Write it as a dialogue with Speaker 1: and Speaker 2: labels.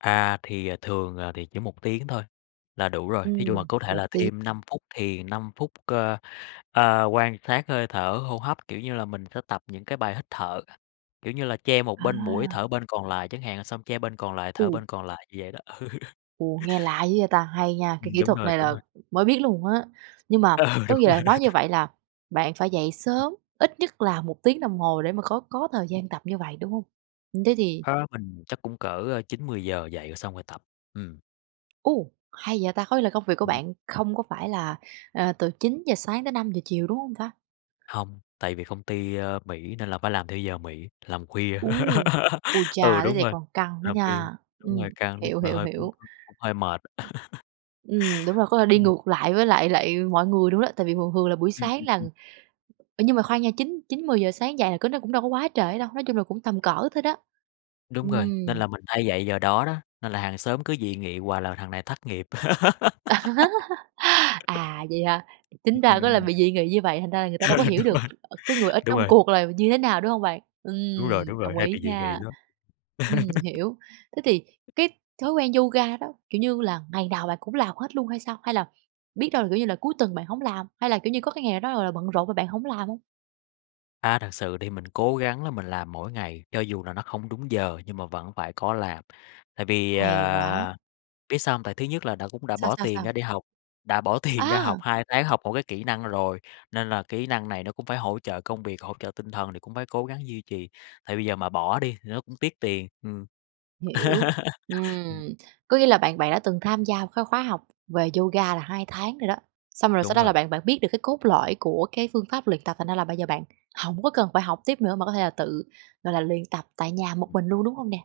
Speaker 1: À, thì thường, ờ, thì chỉ 1 tiếng thôi là đủ rồi. Thí dụ mà
Speaker 2: Ừm,
Speaker 1: có thể
Speaker 2: 1
Speaker 1: là
Speaker 2: tiếng
Speaker 1: thêm 5 phút thì 5 phút cơ, ơ, quan sát hơi thở hô hấp. Kiểu như là, mình sẽ tập những cái bài hít thở, kiểu như là che một bên mũi
Speaker 2: À!
Speaker 1: thở bên còn lại chẳng hạn, xong che bên còn lại, thở bên
Speaker 2: U.
Speaker 1: còn lại, như vậy đó. Ừ,
Speaker 2: Ồ, nghe lạ dữ vậy ta! Hay nha! Cái
Speaker 1: ừm,
Speaker 2: kỹ
Speaker 1: đúng
Speaker 2: thuật
Speaker 1: rồi,
Speaker 2: này
Speaker 1: đúng
Speaker 2: là
Speaker 1: rồi.
Speaker 2: mới biết luôn á. Nhưng mà
Speaker 1: Ừ,
Speaker 2: có
Speaker 1: đúng
Speaker 2: nghĩa
Speaker 1: rồi.
Speaker 2: bạn nói như vậy là bạn phải dậy sớm, ít nhất là 1 tiếng đồng hồ để mà có có thời gian tập như vậy, đúng hông? Thế thì
Speaker 1: Á, mình chắc cũng cỡ 9:00, 10:00 dậy xong rồi tập, ừm.
Speaker 2: U, hay vậy ta, có nghĩa là công việc của
Speaker 1: Ừm.
Speaker 2: bạn không có phải là, ờ, từ 9:00 sáng tới 5:00 chiều, đúng không ta?
Speaker 1: Hông, tại vì công ty, ơ, Mỹ nên là phải làm theo giờ Mỹ, làm khuya.
Speaker 2: U, ui
Speaker 1: Ừ,
Speaker 2: cha thế
Speaker 1: đúng
Speaker 2: thì
Speaker 1: rồi,
Speaker 2: còn căng đó
Speaker 1: làm khuya,
Speaker 2: nha!
Speaker 1: đúng rồi,
Speaker 2: Ừm,
Speaker 1: căng nói
Speaker 2: hiểu,
Speaker 1: chung là
Speaker 2: hiểu,
Speaker 1: hơi
Speaker 2: hiểu.
Speaker 1: [unintelligible] cũng hơi mệt.
Speaker 2: Ừm, đúng rồi, có thể đi
Speaker 1: Ừm.
Speaker 2: ngược lại với lại lại mọi người luôn đó, tại vì thường thường là buổi
Speaker 1: Ừm,
Speaker 2: sáng
Speaker 1: ừm,
Speaker 2: là
Speaker 1: ừm.
Speaker 2: ờ, nhưng mà khoan nha chín chín 10:00 sáng dậy là cỡ nó cũng đâu có quá trễ đâu, nói chung là cũng tầm cỡ thôi đó.
Speaker 1: Đúng rồi, nên
Speaker 2: Ừm.
Speaker 1: là mình hay dậy giờ đó đó, nên là hàng xóm cứ dị nghị hoài là "Thằng này thất nghiệp."
Speaker 2: À, vậy hả? Chính
Speaker 1: Ừm,
Speaker 2: ra có là
Speaker 1: ừm.
Speaker 2: bị dị nghị như vậy, thành ra là người ta đâu có hiểu
Speaker 1: Đúng
Speaker 2: được
Speaker 1: rồi,
Speaker 2: cái người ở
Speaker 1: đúng
Speaker 2: trong
Speaker 1: rồi.
Speaker 2: cuộc là như thế nào, đúng hông bạn?
Speaker 1: Đúng rồi,
Speaker 2: Ừm,
Speaker 1: đúng rồi,
Speaker 2: đồng
Speaker 1: hay bị
Speaker 2: ý
Speaker 1: dị nghị
Speaker 2: nha.
Speaker 1: lắm.
Speaker 2: Ừm, hiểu. Thế thì cái thói quen yoga đó, kiểu như là, ngày nào bạn cũng làm hết luôn hay sao? Hay là biết đâu là, kiểu như, là cuối tuần bạn hổng làm, hay là, kiểu như, có cái ngày nào đó, gọi là, bận rộn mà bạn hổng làm hông?
Speaker 1: A, thật sự thì mình cố gắng là mình làm mỗi ngày, cho dù là nó không đúng giờ nhưng mà vẫn phải có làm. Tại vì,
Speaker 2: Hay quá.
Speaker 1: ờ, biết sao hông? Tại thứ nhất là đã cũng đã
Speaker 2: Sao?
Speaker 1: bỏ
Speaker 2: Sao?
Speaker 1: tiền
Speaker 2: Sao?
Speaker 1: ra đi học, đã bỏ tiền ra học
Speaker 2: À!
Speaker 1: 2 tháng học một cái kỹ năng rồi, nên là kỹ năng này nó cũng phải hỗ trợ công việc, hỗ trợ tinh thần thì cũng phải cố gắng duy trì. Tại bây giờ mà bỏ đi thì nó cũng tiếc tiền, ừm.
Speaker 2: Hiểu,
Speaker 1: Ừm.
Speaker 2: ừm, có nghĩa là bạn bạn đã từng tham gia một cái khóa học về yoga là 2 tháng rồi đó. Xong rồi sau
Speaker 1: Đúng
Speaker 2: đó
Speaker 1: rồi.
Speaker 2: là bạn bạn biết được cái cốt lõi của cái phương pháp luyện tập thành ra là bây giờ bạn hổng có cần phải học tiếp nữa mà có thể là tự, gọi là, luyện tập tại nhà một
Speaker 1: Ừm.
Speaker 2: mình luôn, đúng hông nè?